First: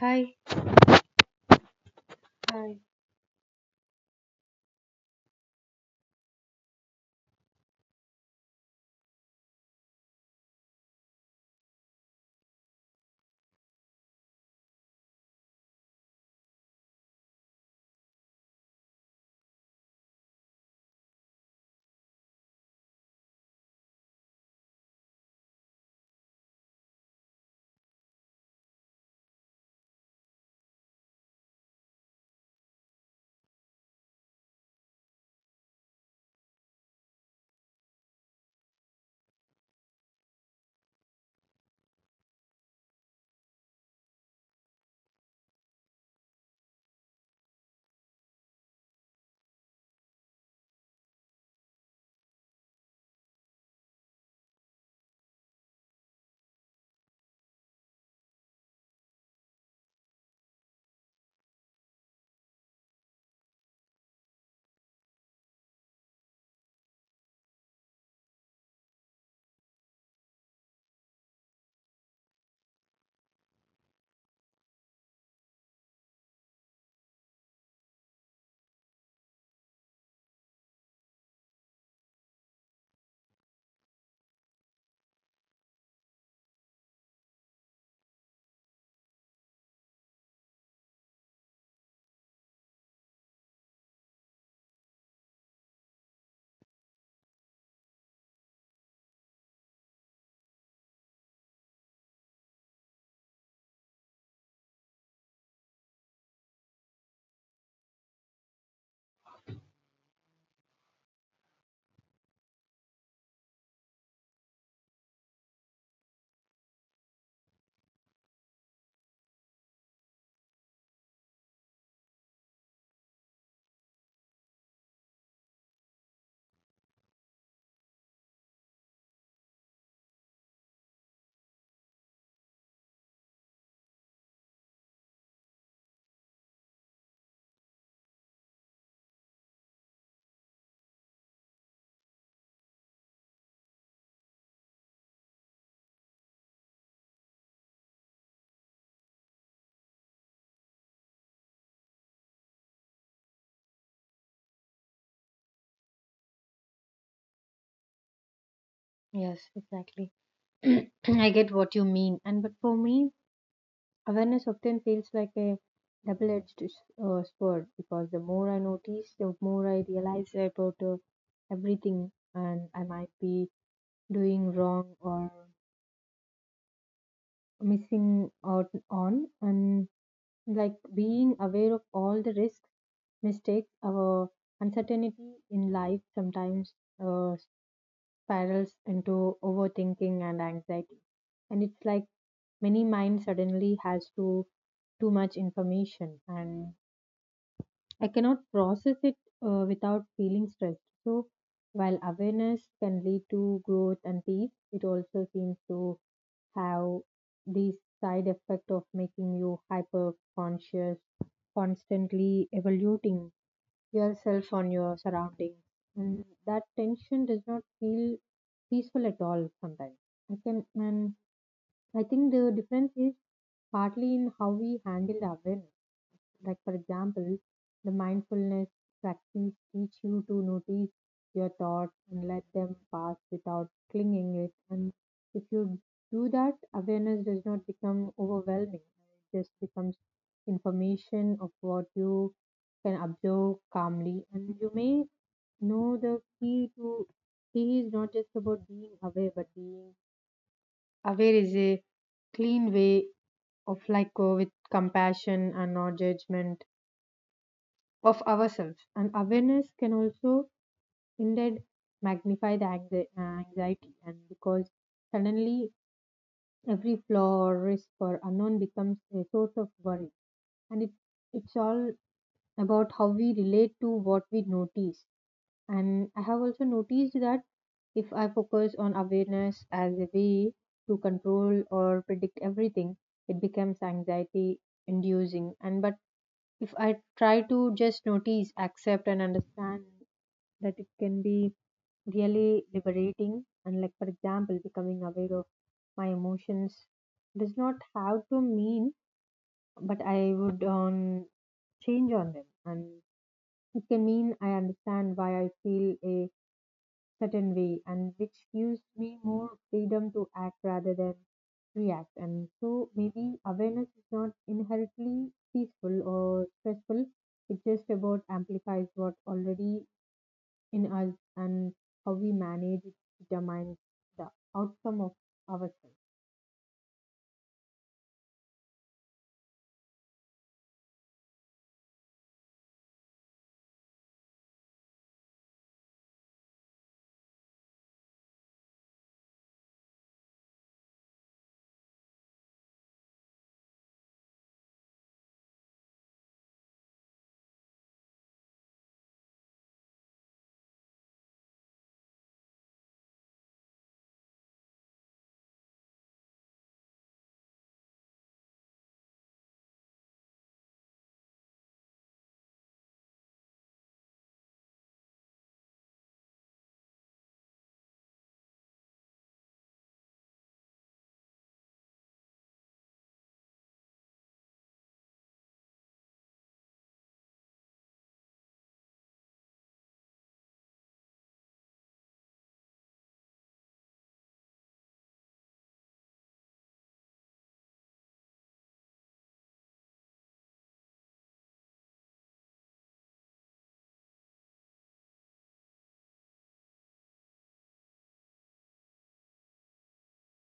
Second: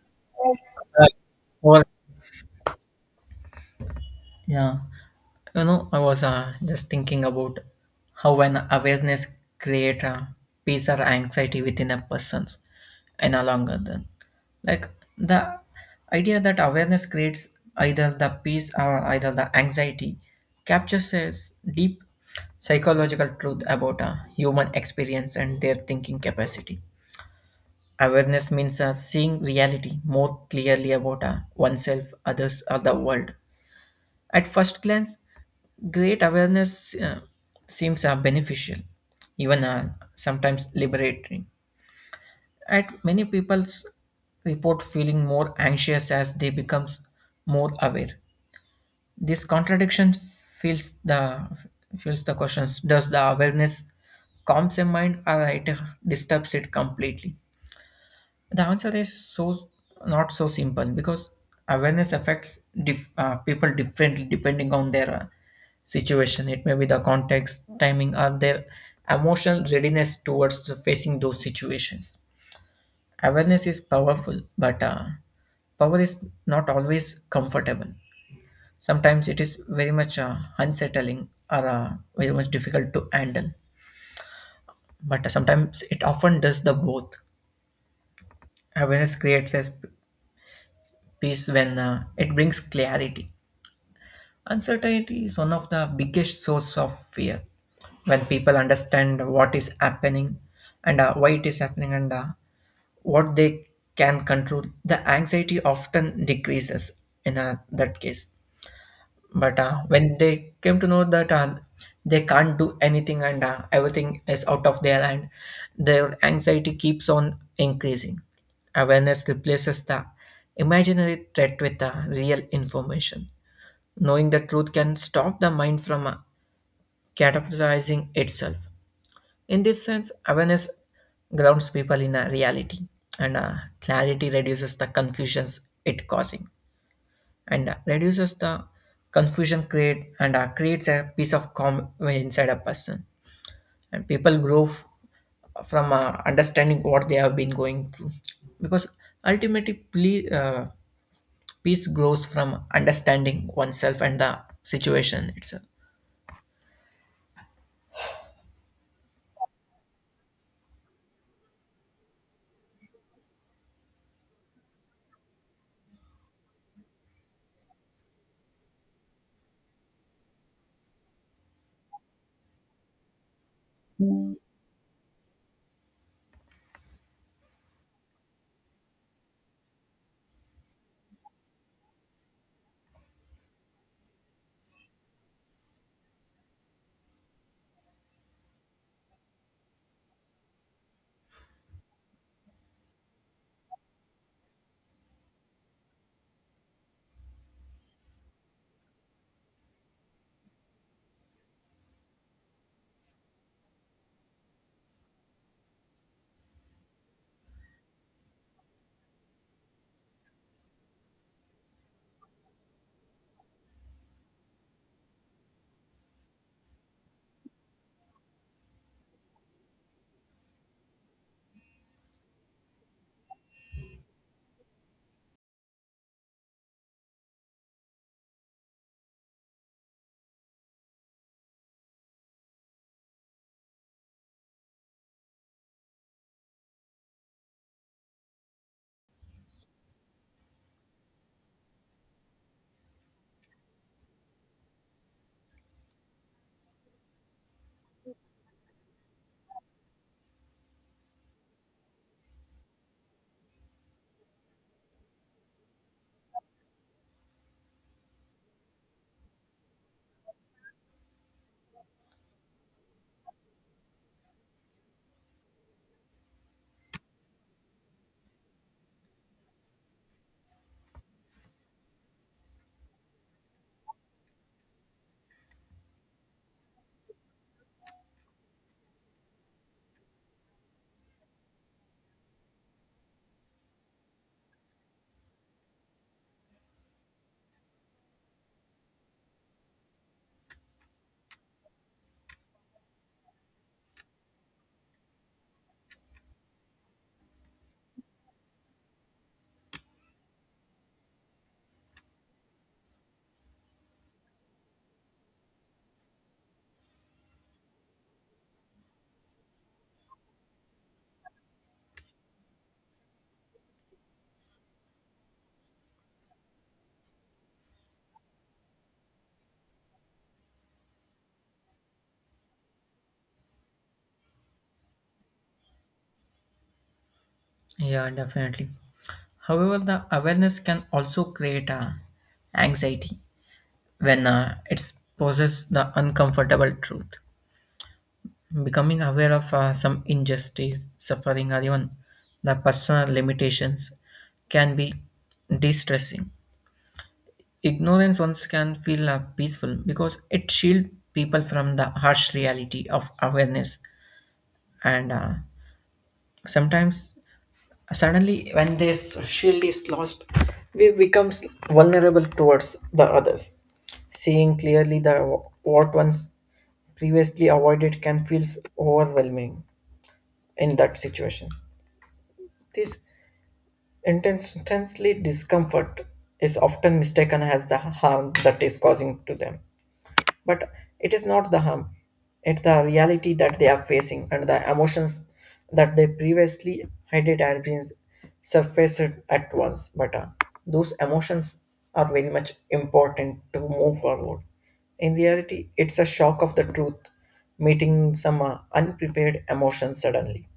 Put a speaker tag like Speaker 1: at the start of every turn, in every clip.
Speaker 1: Hi.
Speaker 2: Uh, well,
Speaker 1: Hi.
Speaker 2: yeah, you know, I was just thinking about how when awareness create peace or anxiety within a person's in a longer run. Like the idea that awareness creates either the peace or either the anxiety captures a deep psychological truth about human experience and their thinking capacity. Awareness means seeing reality more clearly about oneself, others, or the world. At first glance, great awareness seems beneficial, even sometimes liberating. At many people's report feeling more anxious as they becomes more aware. This contradiction feels the questions. Does the awareness calms a mind or it disturbs it completely? The answer is so not so simple because awareness affects people differently depending on their situation. It may be the context, timing, or their emotional readiness towards facing those situations. Awareness is powerful, but power is not always comfortable. Sometimes it is very much unsettling or very much difficult to handle. But sometimes it often does the both. Awareness creates a peace when it brings clarity. Uncertainty is one of the biggest source of fear. When people understand what is happening and why it is happening and what they can control, the anxiety often decreases in that case, but when they came to know that they can't do anything and everything is out of their hand, their anxiety keeps on increasing. Awareness replaces the imaginary threat with the real information. Knowing the truth can stop the mind from catastrophizing itself. In this sense, awareness grounds people in a reality, and clarity reduces the confusions it causing and reduces the confusion create and creates a piece of calm inside a person, and from understanding what they have been going through, because ultimately peace grows from understanding oneself and the situation itself.
Speaker 1: Yes, exactly. I get what you mean. And but for me, awareness often feels like a double-edged sword because the more I notice, the more I realize about everything and I might be doing wrong or missing out on. And like being aware of all the risks, mistakes, or uncertainty in life sometimes uh, spirals into overthinking and anxiety. And it's like many mind suddenly has to too much information and I cannot process it without feeling stressed. So while awareness can lead to growth and peace, it also seems to have this side effect of making you hyper conscious, constantly evaluating yourself on your surroundings. And that tension does not feel peaceful at all sometimes. I can and I think the difference is partly in how we handle the awareness. Like for example, the mindfulness practice teach you to notice your thoughts and let them pass without clinging it. And if you do that, awareness does not become overwhelming. It just becomes information of what you can observe calmly and you may no, the key is not just about being aware, but being aware is a clean way of like with compassion and not judgment of ourselves. And awareness can also indeed magnify the anxiety, and because suddenly every flaw or risk or unknown becomes a source of worry. And it's all about how we relate to what we notice. And I have also noticed that if I focus on awareness as a way to control or predict everything, it becomes anxiety inducing. And but if I try to just notice, accept, and understand that it can be really liberating. And like for example, becoming aware of my emotions does not have to mean, but I would change on them, and it can mean I understand why I feel a certain way and which gives me more freedom to act rather than react. And so maybe awareness is not inherently peaceful or stressful, it just about amplifies what already in us and how we manage it determines the outcome of ourselves.
Speaker 2: Yeah, definitely. However, the awareness can also create anxiety when it poses the uncomfortable truth. Becoming aware of some injustice, suffering, or even the personal limitations can be de stressing. Ignorance once can feel peaceful because it shields people from the harsh reality of awareness. And sometimes, suddenly, when this shield is lost, we becomes vulnerable towards the others. Seeing clearly the what one's previously avoided can feel overwhelming in that situation. This intensely discomfort is often mistaken as the harm that is causing to them. But it is not the harm, it's the reality that they are facing and the emotions that they previously hidden had been surfaced at once. But those emotions are very much important to move forward. In reality, it's a shock of the truth, meeting some unprepared emotions suddenly.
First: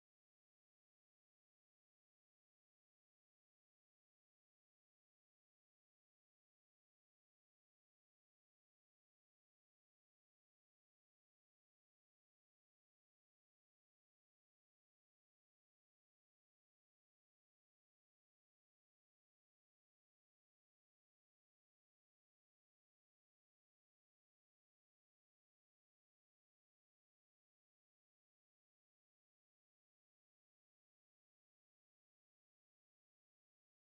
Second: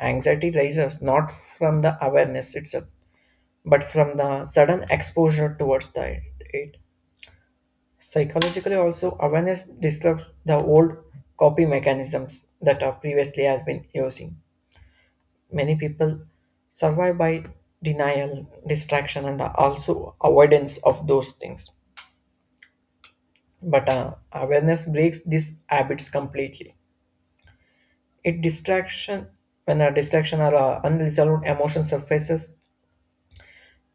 Speaker 2: Anxiety rises not from the awareness itself, but from the sudden exposure towards the it. Psychologically, also awareness disrupts the old copy mechanisms that are previously has been using. Many people survive by denial, distraction, and also avoidance of those things. But awareness breaks these habits completely. It distraction when a distraction or unresolved emotion surfaces.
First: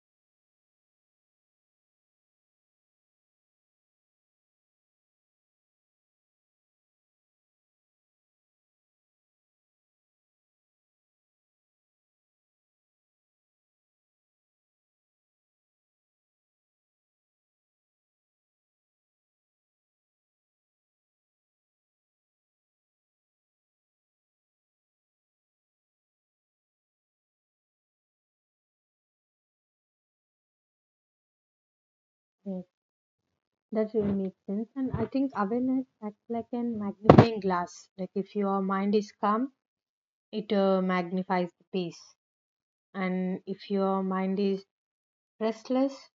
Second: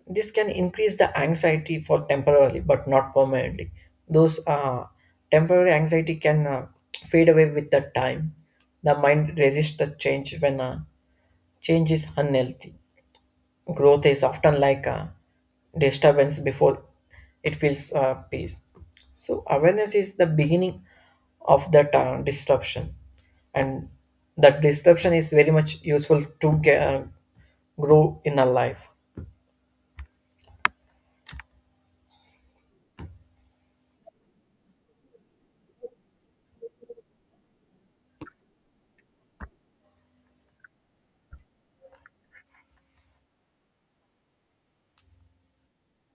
Speaker 2: This can increase the anxiety for temporarily, but not permanently. Those temporary anxiety can fade away with the time. The mind resists the change when change is unhealthy. Growth is often like a disturbance before it feels peace. So awareness is the beginning of that disruption, and that disruption is very much useful to grow in a life.
Speaker 1: Yes, that really makes sense. And I think awareness acts like an magnifying glass. Like if your mind is calm it magnifies the peace, and if your mind is restless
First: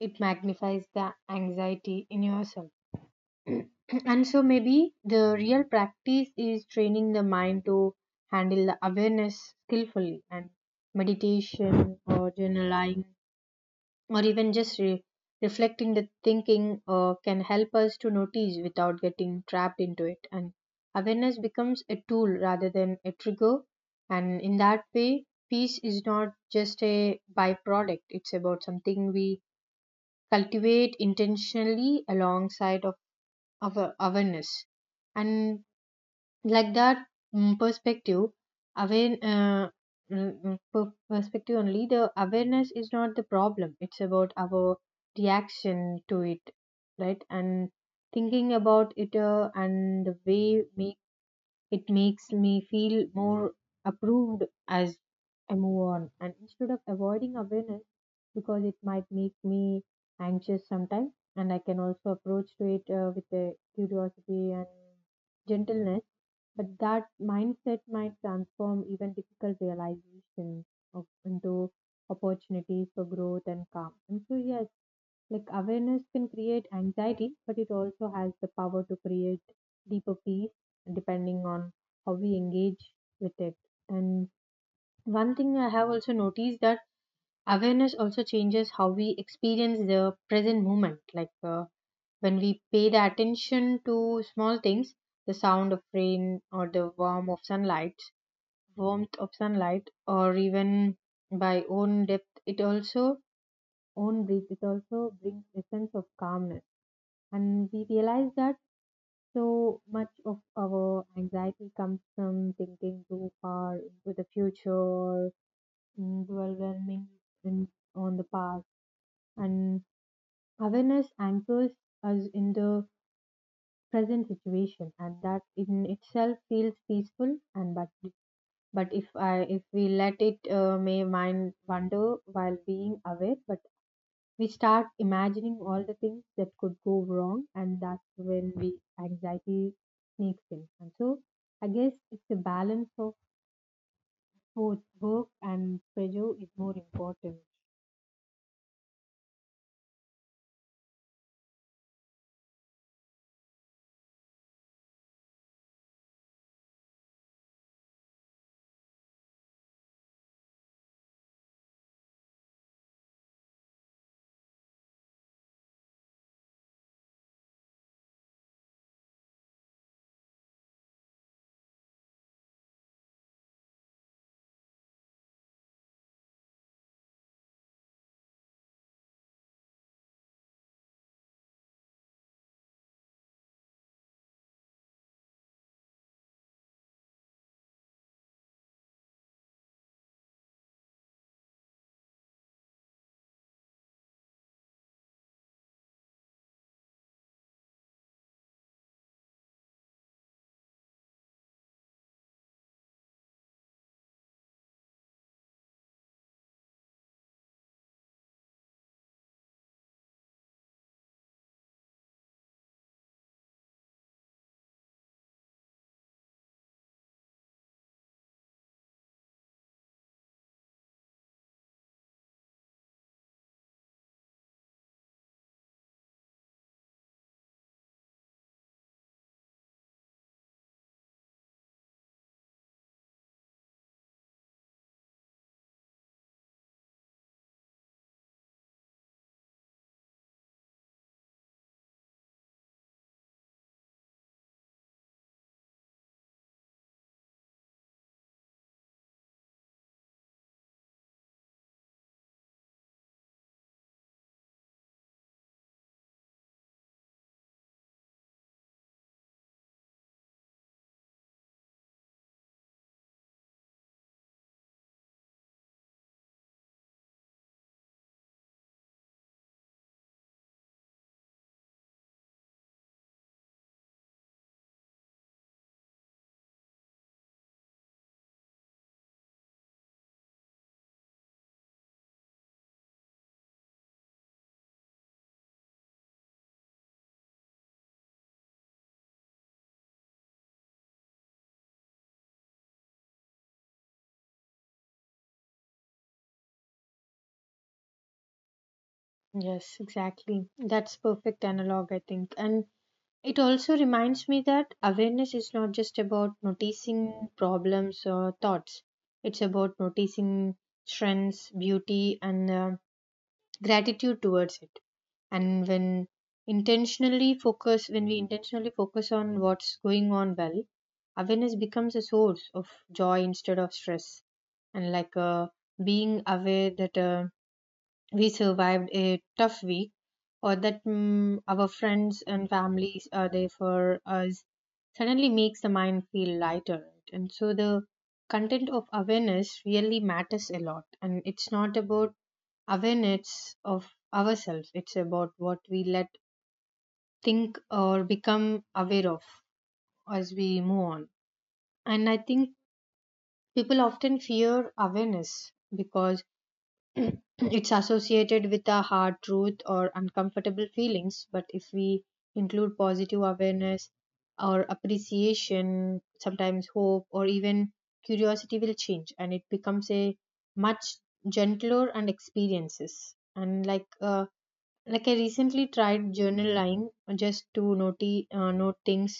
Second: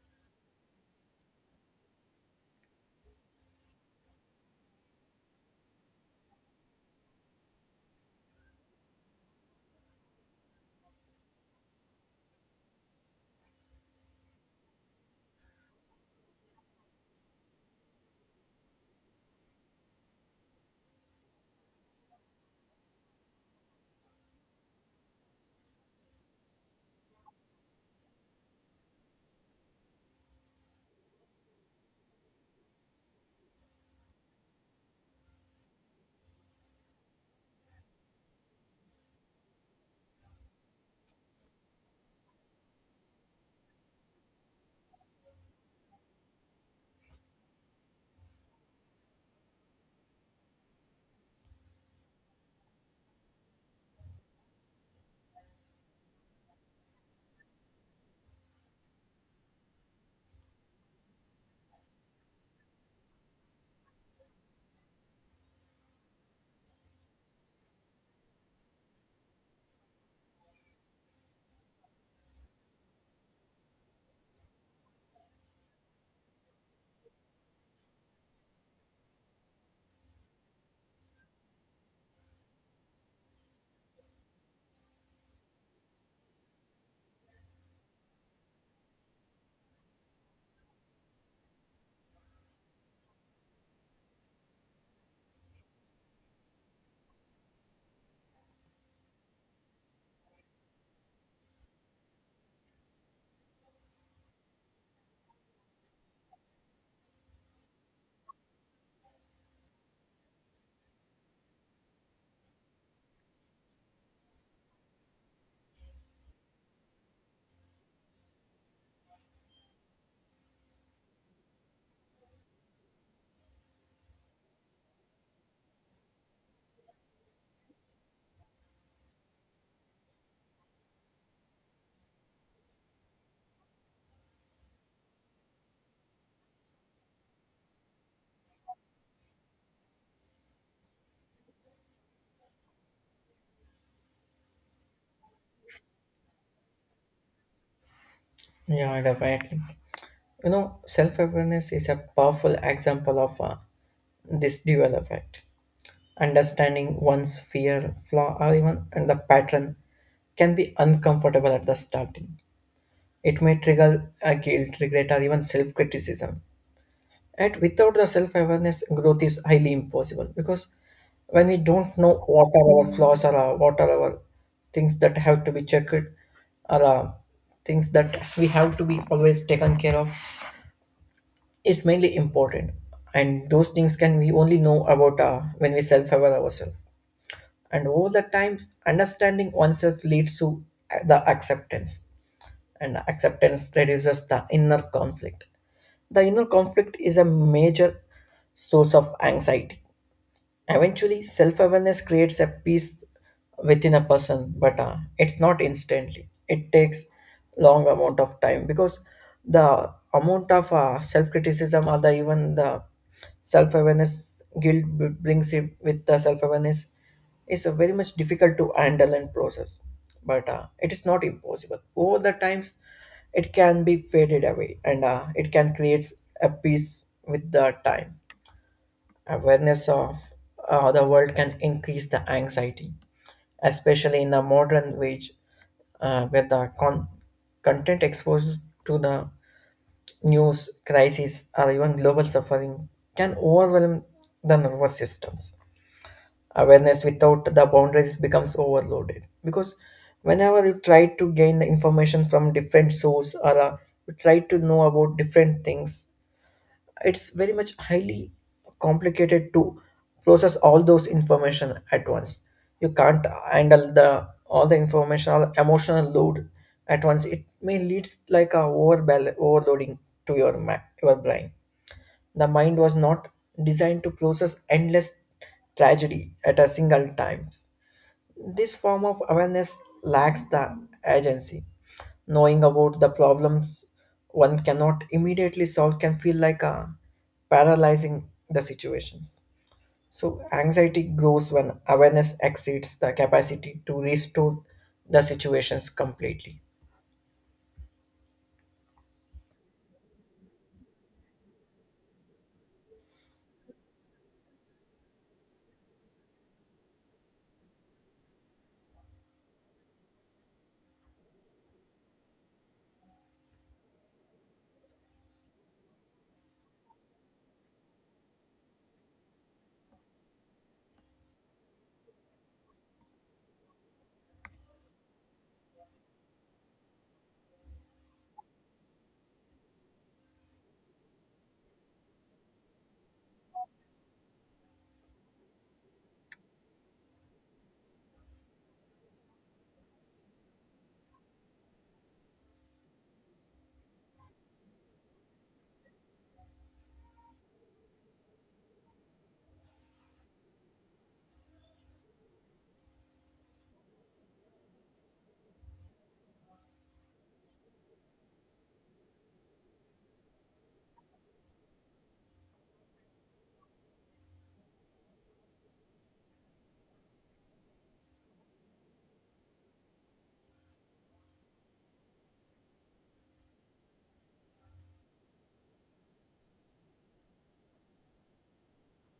Speaker 1: it magnifies the anxiety in yourself. And so maybe the real practice is training the mind to handle the awareness skillfully, and meditation or journaling or even just reflecting the thinking can help us to notice without getting trapped into it, and awareness becomes a tool rather than a trigger. And in that way peace is not just a byproduct, it's about something we cultivate intentionally alongside of our awareness. And like that perspective, aware perspective only, the awareness is not the problem, it's about our reaction to it, right? And thinking about it and the way make, it makes me feel more approved as I move on, and instead of avoiding awareness because it might make me anxious sometimes. And I can also approach to it with a curiosity and gentleness. But that mindset might transform even difficult realizations of, into opportunities for growth and calm. And so, yes, like awareness can create anxiety, but it also has the power to create deeper peace depending on how we engage with it. And one thing I have also noticed, that awareness also changes how we experience the present moment. Like when we pay the attention to small things, the sound of rain or the warmth of sunlight, warmth of sunlight, or even by own depth it also own breath it also brings a sense of calmness. And we realize that so much of our anxiety comes from thinking too far into the future or dwelling in on the past. And awareness anchors us in the present situation, and that in itself feels peaceful. And but if I if we let it, may mind wander while being aware. But we start imagining all the things that could go wrong, and that's when we anxiety sneaks in. And so I guess it's a balance of both work and pleasure is more important.
Speaker 2: Yeah, definitely. You know, self awareness is a powerful example of this dual effect. Understanding one's fear, flaw, or even and the pattern can be uncomfortable at the starting. It may trigger a guilt, regret, or even self criticism. And without the self awareness, growth is highly impossible because when we don't know what are our flaws or what are our things that have to be checked or uh, things that we have to be always taken care of is mainly important, and those things can we only know about when we self-aware ourselves, and over the times understanding oneself leads to the acceptance, and acceptance reduces the inner conflict. The inner conflict is a major source of anxiety. Eventually, self awareness creates a peace within a person, but it's not instantly. It takes long amount of time because the amount of self criticism or the even the self awareness guilt brings it with the self awareness is very much difficult to handle and process. But it is not impossible. Over the times, it can be faded away, and it can create a peace with the time. Awareness of the world can increase the anxiety, especially in the modern age where the content exposed to the news, crisis, or even global suffering can overwhelm the nervous systems. Awareness without the boundaries becomes overloaded because whenever you try to gain the information from different source or you try to know about different things, it's very much highly complicated to process all those information at once. You can't handle the all the informational emotional load at once. It may leads like a overloading to your brain. The mind was not designed to process endless tragedy at a single time. This form of awareness lacks the agency. Knowing about the problems one cannot immediately solve can feel like a paralyzing the situations. So anxiety grows when awareness exceeds the capacity to restore the situations completely.
Speaker 1: Yes, exactly. That's perfect analog, I think. And it also reminds me that awareness is not just about noticing problems or thoughts, it's about noticing strengths, beauty, and gratitude towards it. And when intentionally focus when we intentionally focus on what's going on well, awareness becomes a source of joy instead of stress. And like being aware that we survived a tough week, or that our friends and families are there for us, suddenly makes the mind feel lighter, right? And so the content of awareness really matters a lot. And it's not about awareness of ourselves, it's about what we let think or become aware of as we move on. And I think people often fear awareness because it's associated with a hard truth or uncomfortable feelings. But if we include positive awareness or appreciation, sometimes hope or even curiosity will change, and it becomes a much gentler and experiences. And like like I recently tried journaling just to note things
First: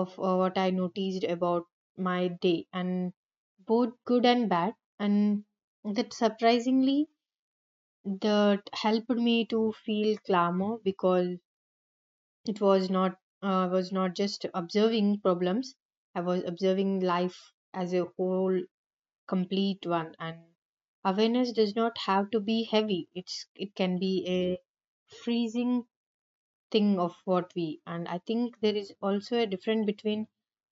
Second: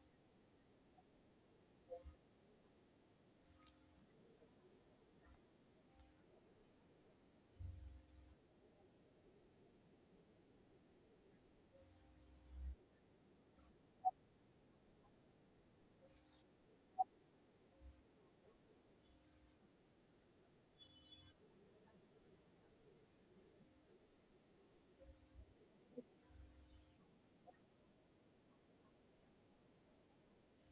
Speaker 1: of what I noticed about my day, and both good and bad. And that surprisingly that helped me to feel calmer because it was not I was not just observing problems, I was observing life as a whole complete one. And awareness does not have to be heavy, it's it can be a freezing thing of what we. And I think there is also a difference between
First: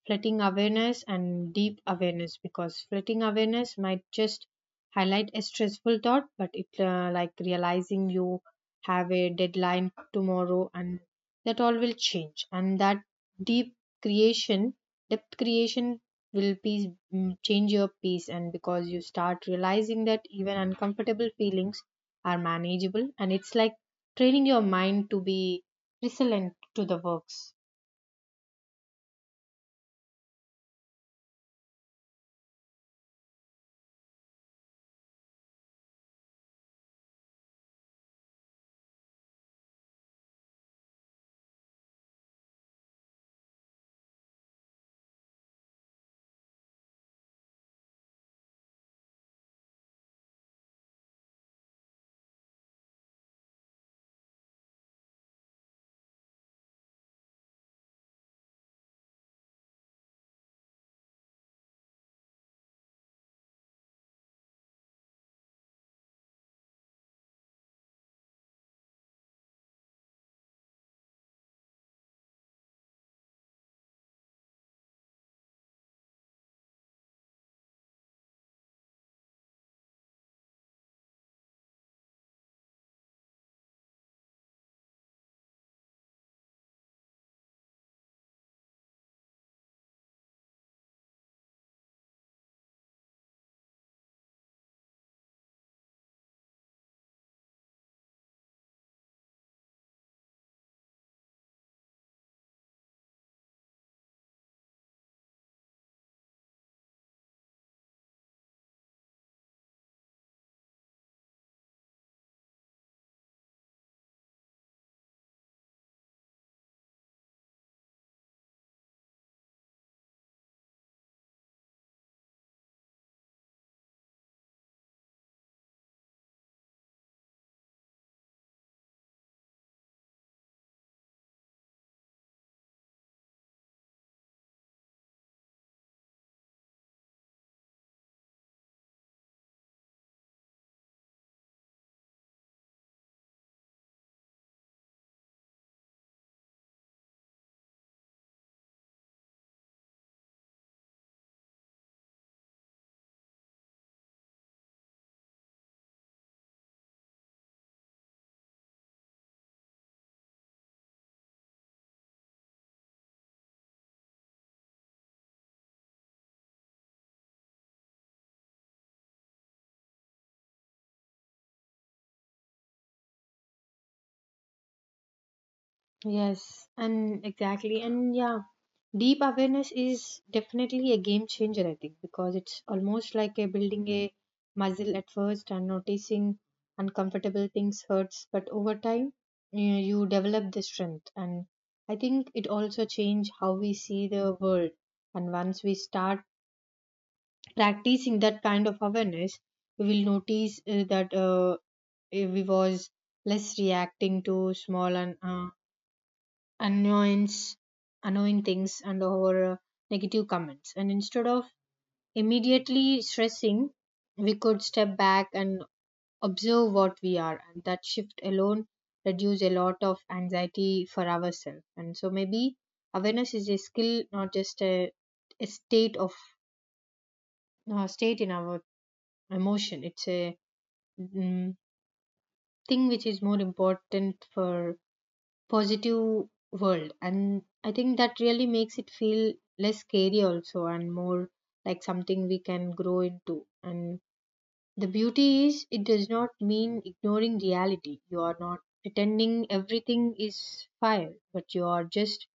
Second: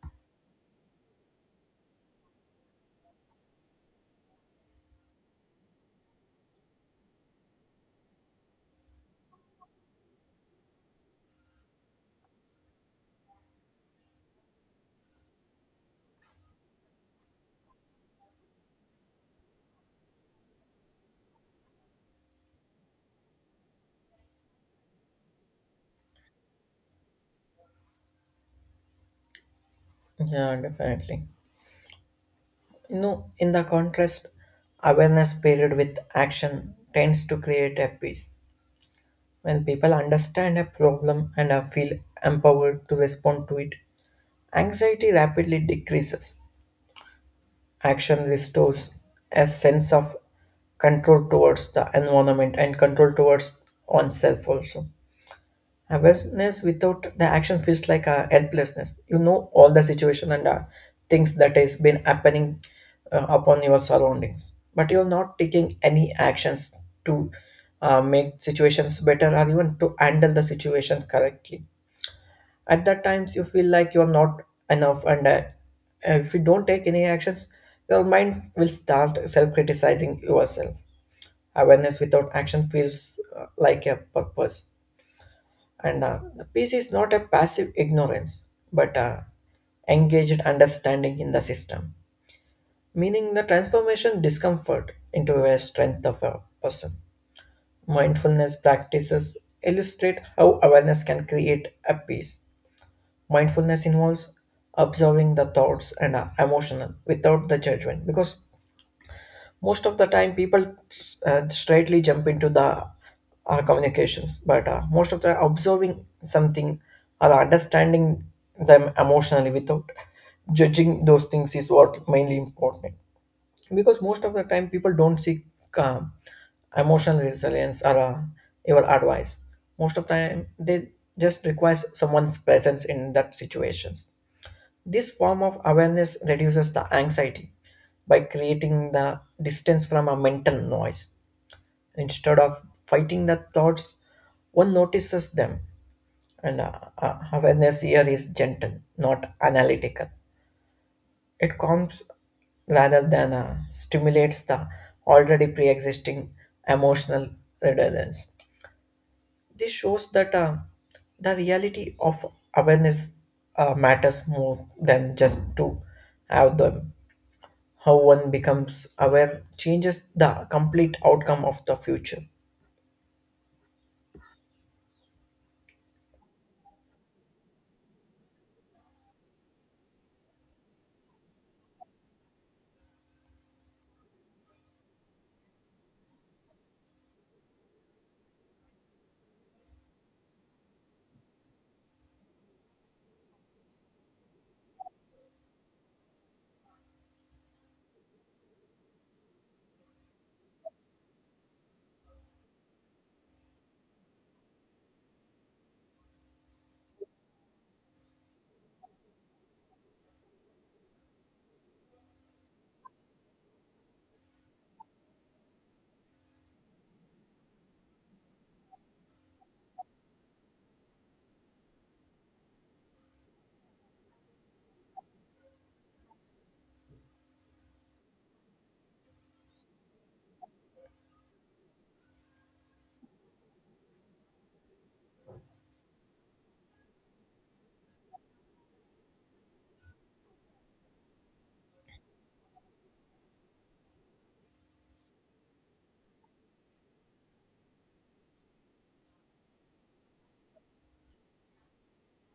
Speaker 1: flooding awareness and deep awareness, because flooding awareness might just highlight a stressful thought, but it like realizing you have a deadline tomorrow and that all will change. And that deep creation depth creation will peace change your peace. And because you start realizing that even uncomfortable feelings are manageable, and it's like training your mind to be resilient to the works.
Speaker 2: Yeah, definitely. You know, in the contrast, awareness paired with action tends to create a peace. When people understand a problem and are feel empowered to respond to it, anxiety rapidly decreases. Action restores a sense of control towards the environment and control towards oneself also. Awareness without the action feels like a helplessness. You know all the situation and things that has been happening upon your surroundings, but you're not taking any actions to make situations better or even to handle the situation correctly. At that times, you feel like you're not enough, and if you don't take any actions, your mind will start self-criticizing yourself. Awareness without action feels like a purpose. And the peace is not a passive ignorance, but engaged understanding in the system, meaning the transformation discomfort into a strength of a person. Mindfulness practices illustrate how awareness can create a peace. Mindfulness involves observing the thoughts and emotional without the judgment because most of the time people straightly jump into the communications, but most of the observing something or understanding them emotionally without judging those things is what mainly important, because most of the time people don't seek uh, emotional resilience or your advice. Most of the time they just requires someone's presence in that situations. This form of awareness reduces the anxiety by creating the distance from a mental noise. Instead of fighting the thoughts, one notices them. And awareness here is gentle, not analytical. It calms rather than stimulates the already pre existing emotional redundancy. This shows that the reality of awareness matters more than just to have them. How one becomes aware changes the complete outcome of the future.
Speaker 1: Yes, and exactly. And yeah, deep awareness is definitely a game changer, I think, because it's almost like a building a muscle at first, and noticing uncomfortable things hurts, but over time, you develop the strength. And I think it also change how we see the world. And once we start practicing that kind of awareness, we will notice that we was less reacting to small and annoyance annoying things and our negative comments. And instead of immediately stressing, we could step back and observe what we are, and that shift alone reduce a lot of anxiety for ourselves. And so maybe awareness is a skill, not just a state of a state in our emotion, it's a mm, thing which is more important for positive world. And I think that really makes it feel less scary also and more like something we can grow into. And the beauty is it does not mean ignoring reality, you are not pretending everything is fire, but you are just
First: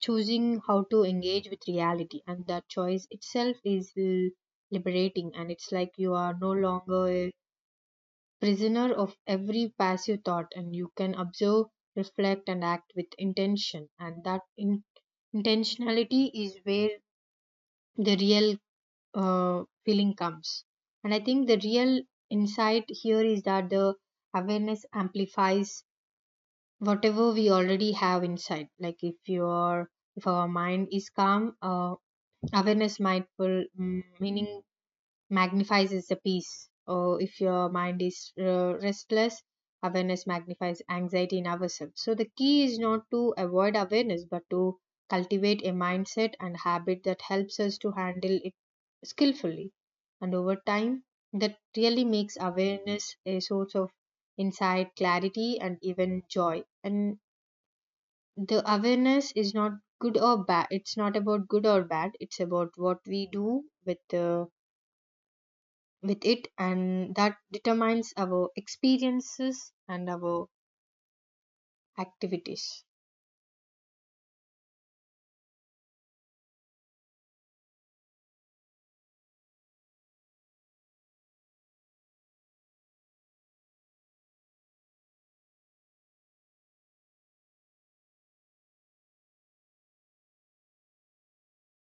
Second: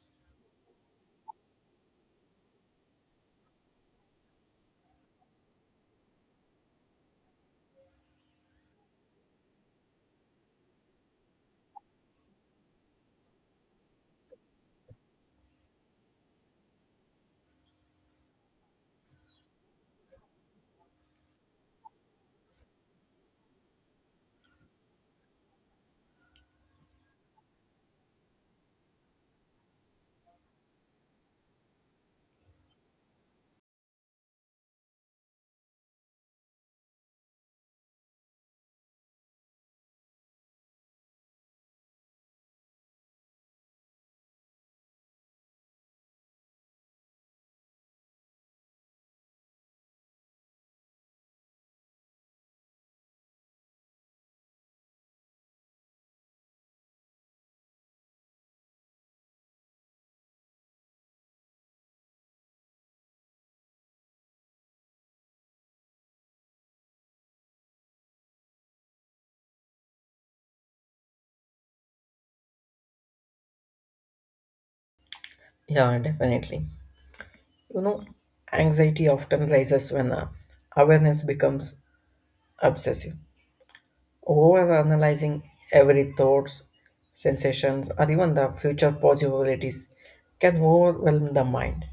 Speaker 1: choosing how to engage with reality, and that choice itself is liberating. And it's like you are no longer a prisoner of every passive thought, and you can observe, reflect and act with intention, and that intentionality is where the real feeling comes. And I think the real insight here is that the awareness amplifies whatever we already have inside. Like if your if our mind is calm, awareness might pull mm, meaning magnifies is the peace. Or if your mind is restless, awareness magnifies anxiety in ourselves. So the key is not to avoid awareness, but to cultivate a mindset and habit that helps us to handle it skillfully. And over time, that really makes awareness a source of insight, clarity, and even joy. And the awareness is not good or bad. It's not about good or bad. It's about what we do with the with it, and that determines our experiences and our activities.
Speaker 2: Yeah, definitely. You know, anxiety often rises when awareness becomes obsessive. Overanalyzing every thoughts, sensations, or even the future possibilities can overwhelm the mind.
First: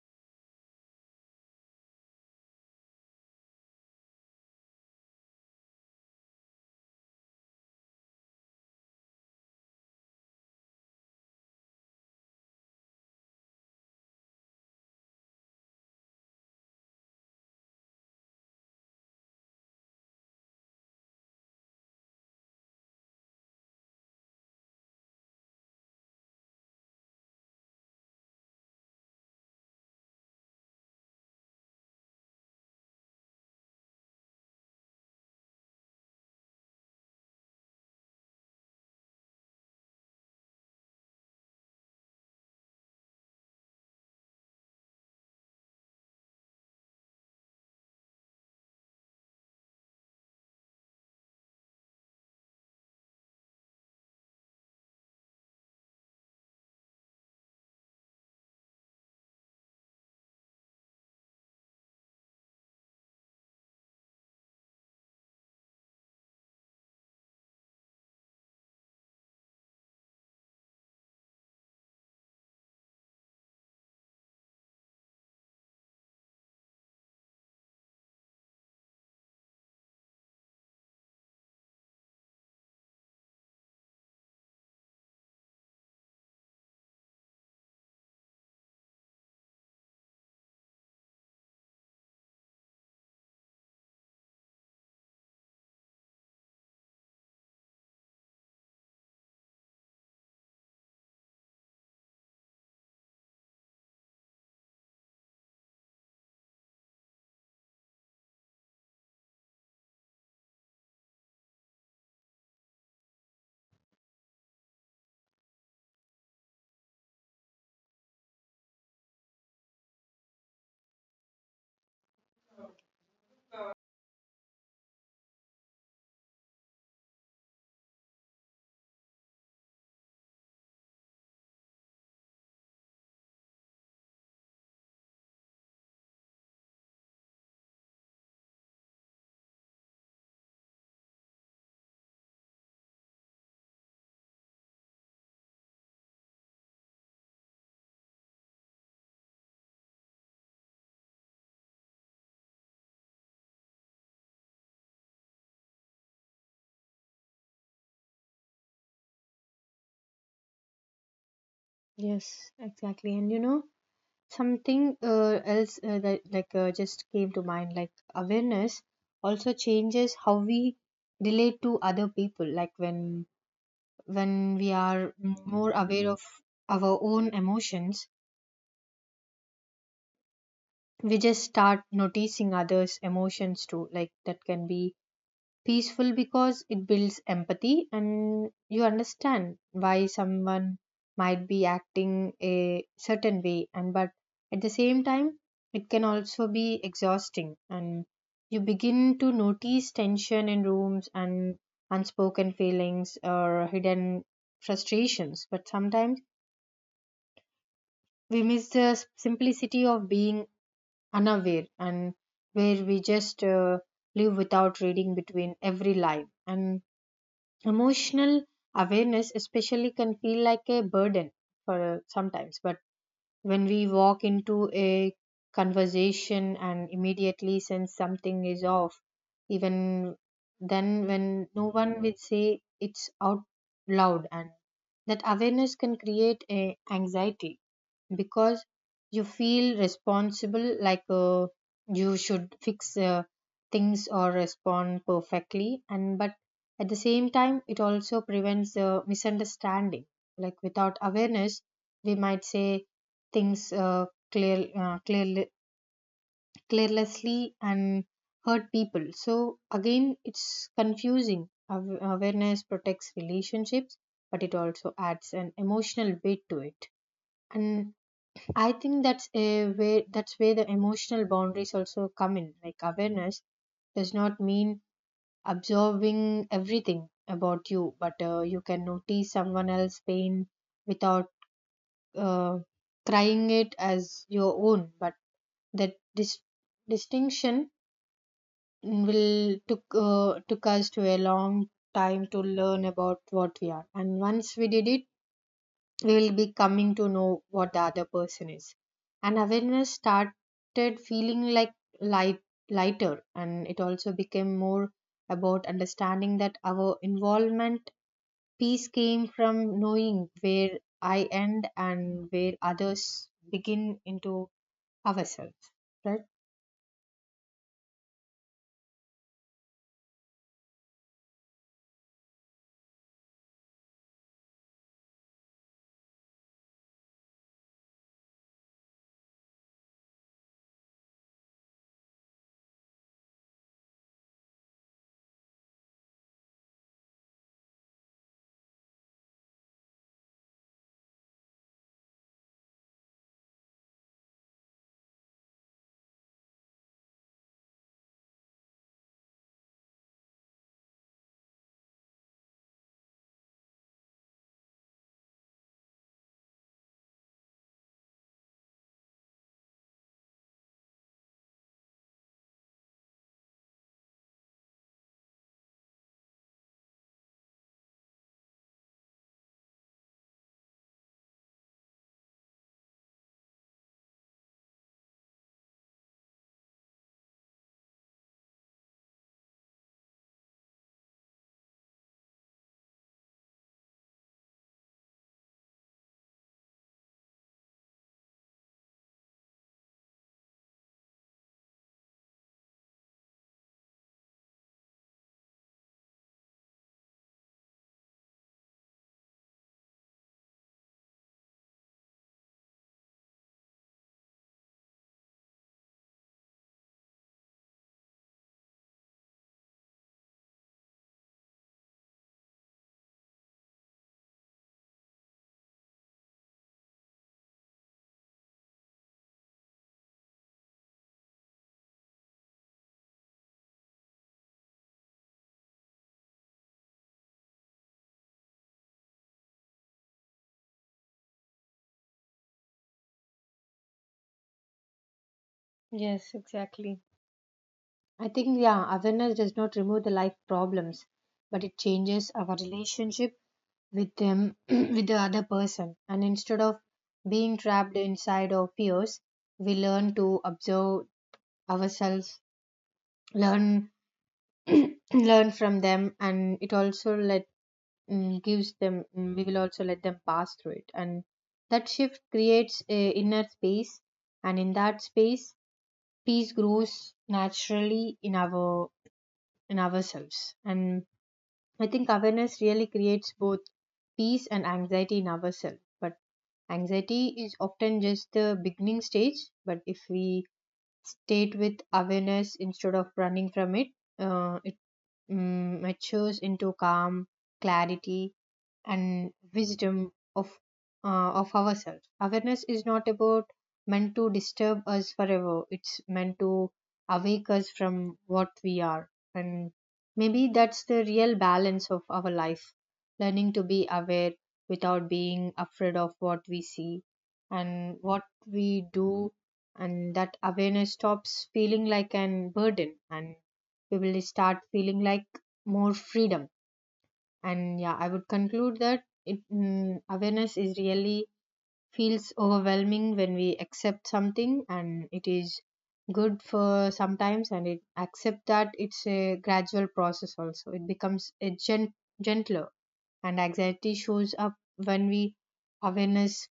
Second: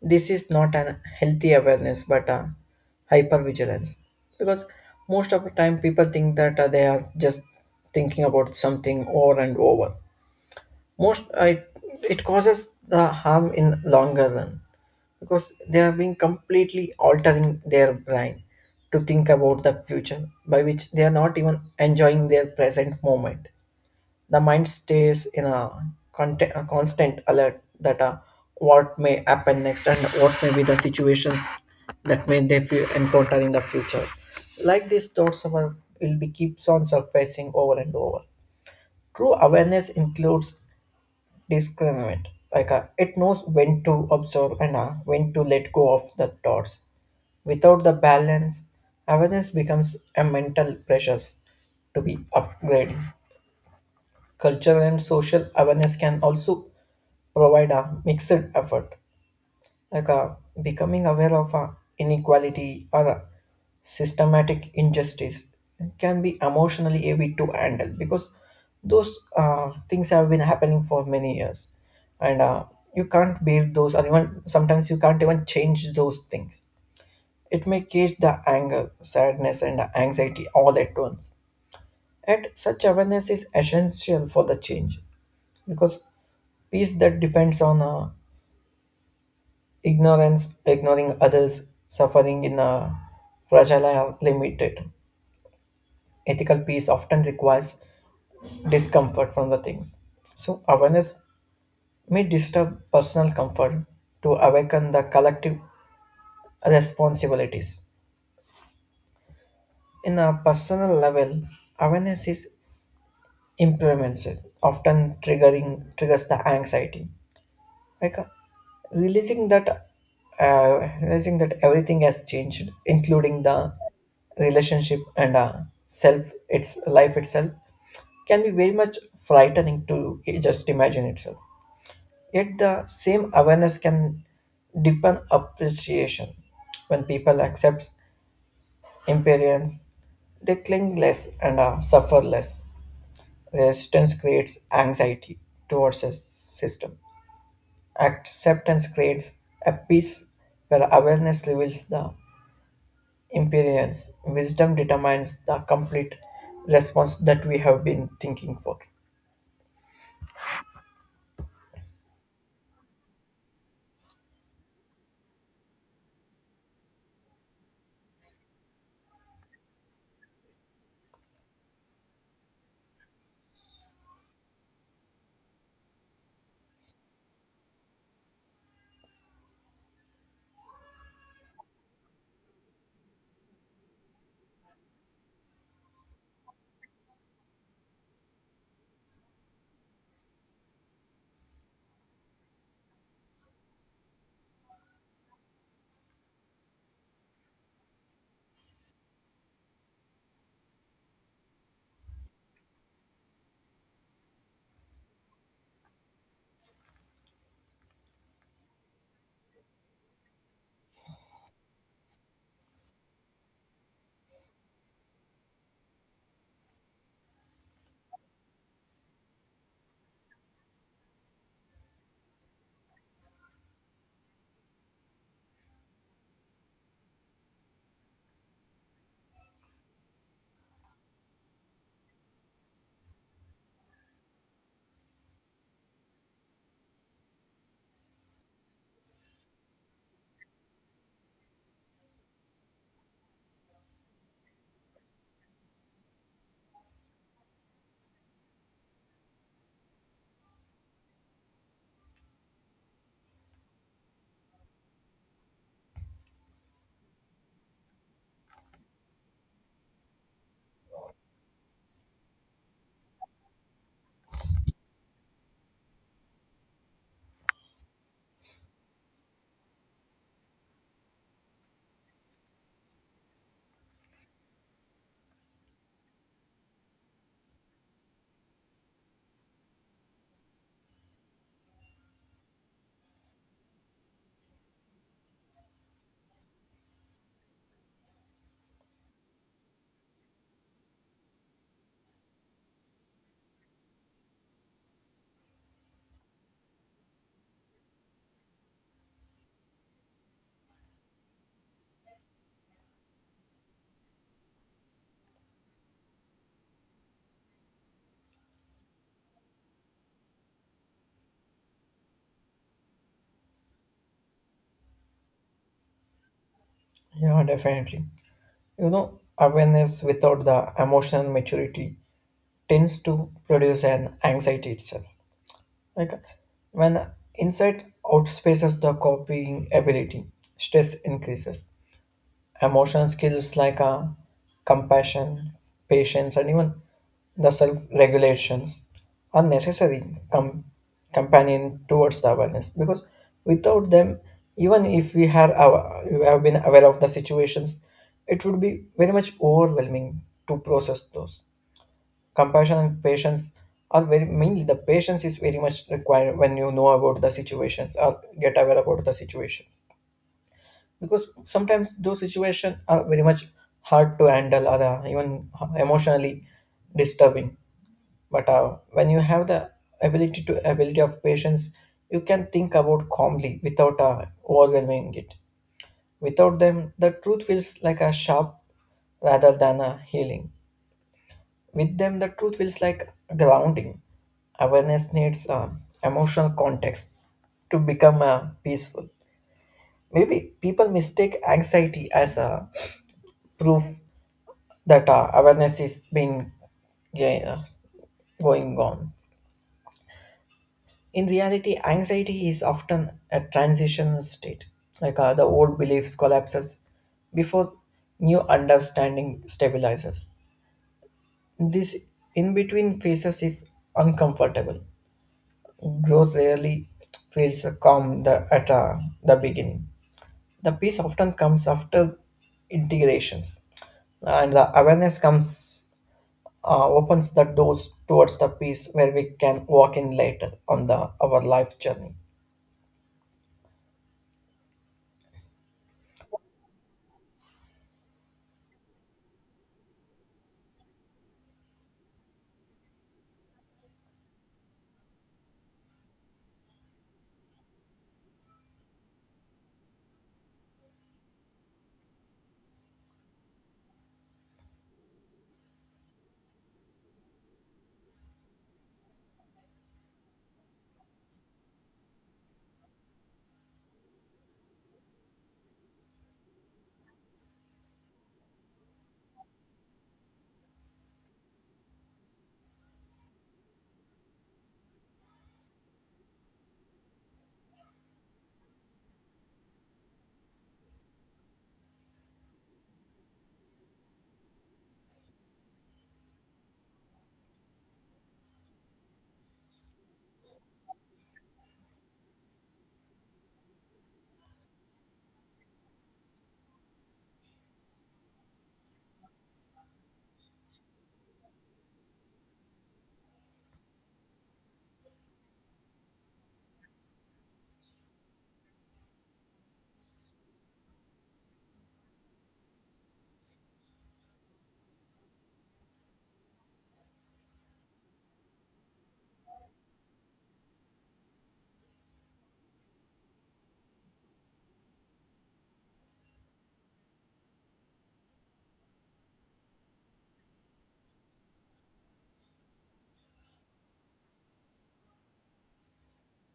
Speaker 2: This is not an healthy awareness, but a hypervigilance. Because most of the time, people think that they are just thinking about something over and over most I, it causes the harm in longer run because they are being completely altering their brain to think about the future by which they are not even enjoying their present moment. The mind stays in a, a constant alert that what may happen next and what may be the situations that may they encounter in the future, like these thoughts will be keeps on surfacing over and over. True awareness includes discriminate. Like it knows when to observe and when to let go of the thoughts. Without the balance, awareness becomes a mental pressures to be upgraded. Cultural and social awareness can also provide a mixed effort, like becoming aware of inequality or systematic injustice can be emotionally heavy to handle, because those things have been happening for many years, and you can't build those or even sometimes you can't even change those things. It may cage the anger sadness and anxiety all at once, and such awareness is essential for the change, because peace that depends on Ignorance, ignoring others, suffering in a fragile and limited. Ethical peace often requires discomfort from the things. So awareness may disturb personal comfort to awaken the collective responsibilities. In a personal level, awareness is implemented, often triggering triggers the anxiety, like realizing that realizing that everything has changed including the relationship and self its life itself can be very much frightening to just imagine itself. Yet the same awareness can deepen appreciation when people accept impermanence. They cling less and suffer less. Resistance creates anxiety towards a system. Acceptance creates a peace where awareness reveals the imperience. Wisdom determines the complete response that we have been thinking for.
Speaker 1: Yes, exactly. And you know, something else that like just came to mind, like awareness also changes how we relate to other people. Like when we are more aware of our own emotions, we just start noticing others emotions too. Like that can be peaceful because it builds empathy and you understand why someone might be acting a certain way. And but at the same time it can also be exhausting, and you begin to notice tension in rooms and unspoken feelings or hidden frustrations. But sometimes we miss the simplicity of being unaware, and where we just live without reading between every line. And emotional awareness especially can feel like a burden for sometimes. But when we walk into a conversation and immediately sense something is off, even then, when no one will say it's out loud, and that awareness can create a anxiety because you feel responsible. Like you should fix things or respond perfectly. And but at the same time it also prevents misunderstanding. Like without awareness we might say things clearly carelessly and hurt people. So again it's confusing. Awareness protects relationships, but it also adds an emotional weight to it. And I think that's a way, that's where the emotional boundaries also come in. Like awareness does not mean absorbing everything about you, but you can notice someone else's pain without uh, crying it as your own. But that distinction will took us to a long time to learn about what we are, and once we did it, we will be coming to know what the other person is. And awareness started feeling like light lighter, and it also became more about understanding that our involvement peace came from knowing where I end and where others begin into ourselves, right?
Speaker 2: Yeah, definitely. You know, awareness without the emotional maturity tends to produce an anxiety itself. Like when insight outspaces the copying ability, stress increases. Emotional skills like compassion, patience, and even the self regulations are necessary com- companion towards the awareness, because without them, even if we have been aware of the situations, it would be very much overwhelming to process those. Compassion and patience are very mainly the patience is very much required when you know about the situations or get aware about the situation, because sometimes those situations are very much hard to handle or even emotionally disturbing. But when you have the ability of patience, you can think about calmly without overwhelming it. Without them the truth feels like a sharp rather than a healing. With them the truth feels like grounding. Awareness needs emotional context to become peaceful. Maybe people mistake anxiety as a proof that awareness is being, yeah, going on. In reality, anxiety is often a transitional state, like the old beliefs collapses before new understanding stabilizes. This in between phases is uncomfortable. Growth rarely feels calm at the beginning. The peace often comes after integrations, and the awareness comes opens the doors towards the peace where we can walk in later on the our life journey.
Speaker 1: Yes, exactly. I think yeah, awareness does not remove the life problems, but it changes our relationship with them. With the other person. And instead of being trapped inside our fears, we learn to observe ourselves, learn, learn from them. And it also let gives them we will also let them pass through it. And that shift creates a inner space, and in that space peace grows naturally in our in ourselves. And I think awareness really creates both peace and anxiety in ourselves. But anxiety is often just the beginning stage, but if we state with awareness instead of running from it, it matures into calm, clarity, and wisdom of of ourselves. Awareness is not about meant to disturb us forever, it's meant to awake us from what we are. And maybe that's the real balance of our life, learning to be aware without being afraid of what we see and what we do. And that awareness stops feeling like an burden, and we will start feeling like more freedom. And yeah, I would conclude that it awareness is really feels overwhelming when we accept something, and it is good for sometimes, and it accept that it's a gradual process also, it becomes a gentler. And anxiety shows up when we awareness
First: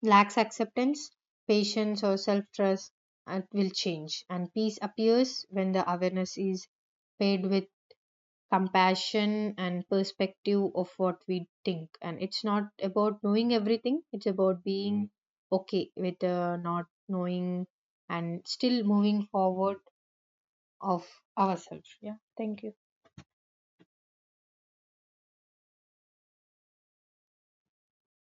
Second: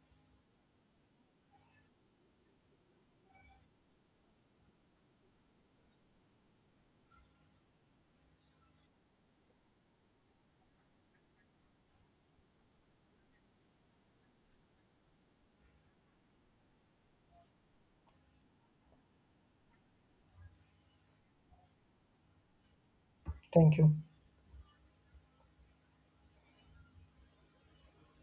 Speaker 1: lacks acceptance, patience or self trust, and will change. And peace appears when the awareness is paid with compassion and perspective of what we think. And it's not about knowing everything, it's about being okay with not knowing and still moving forward of ourselves. Yeah, thank you.
Speaker 2: Thank you.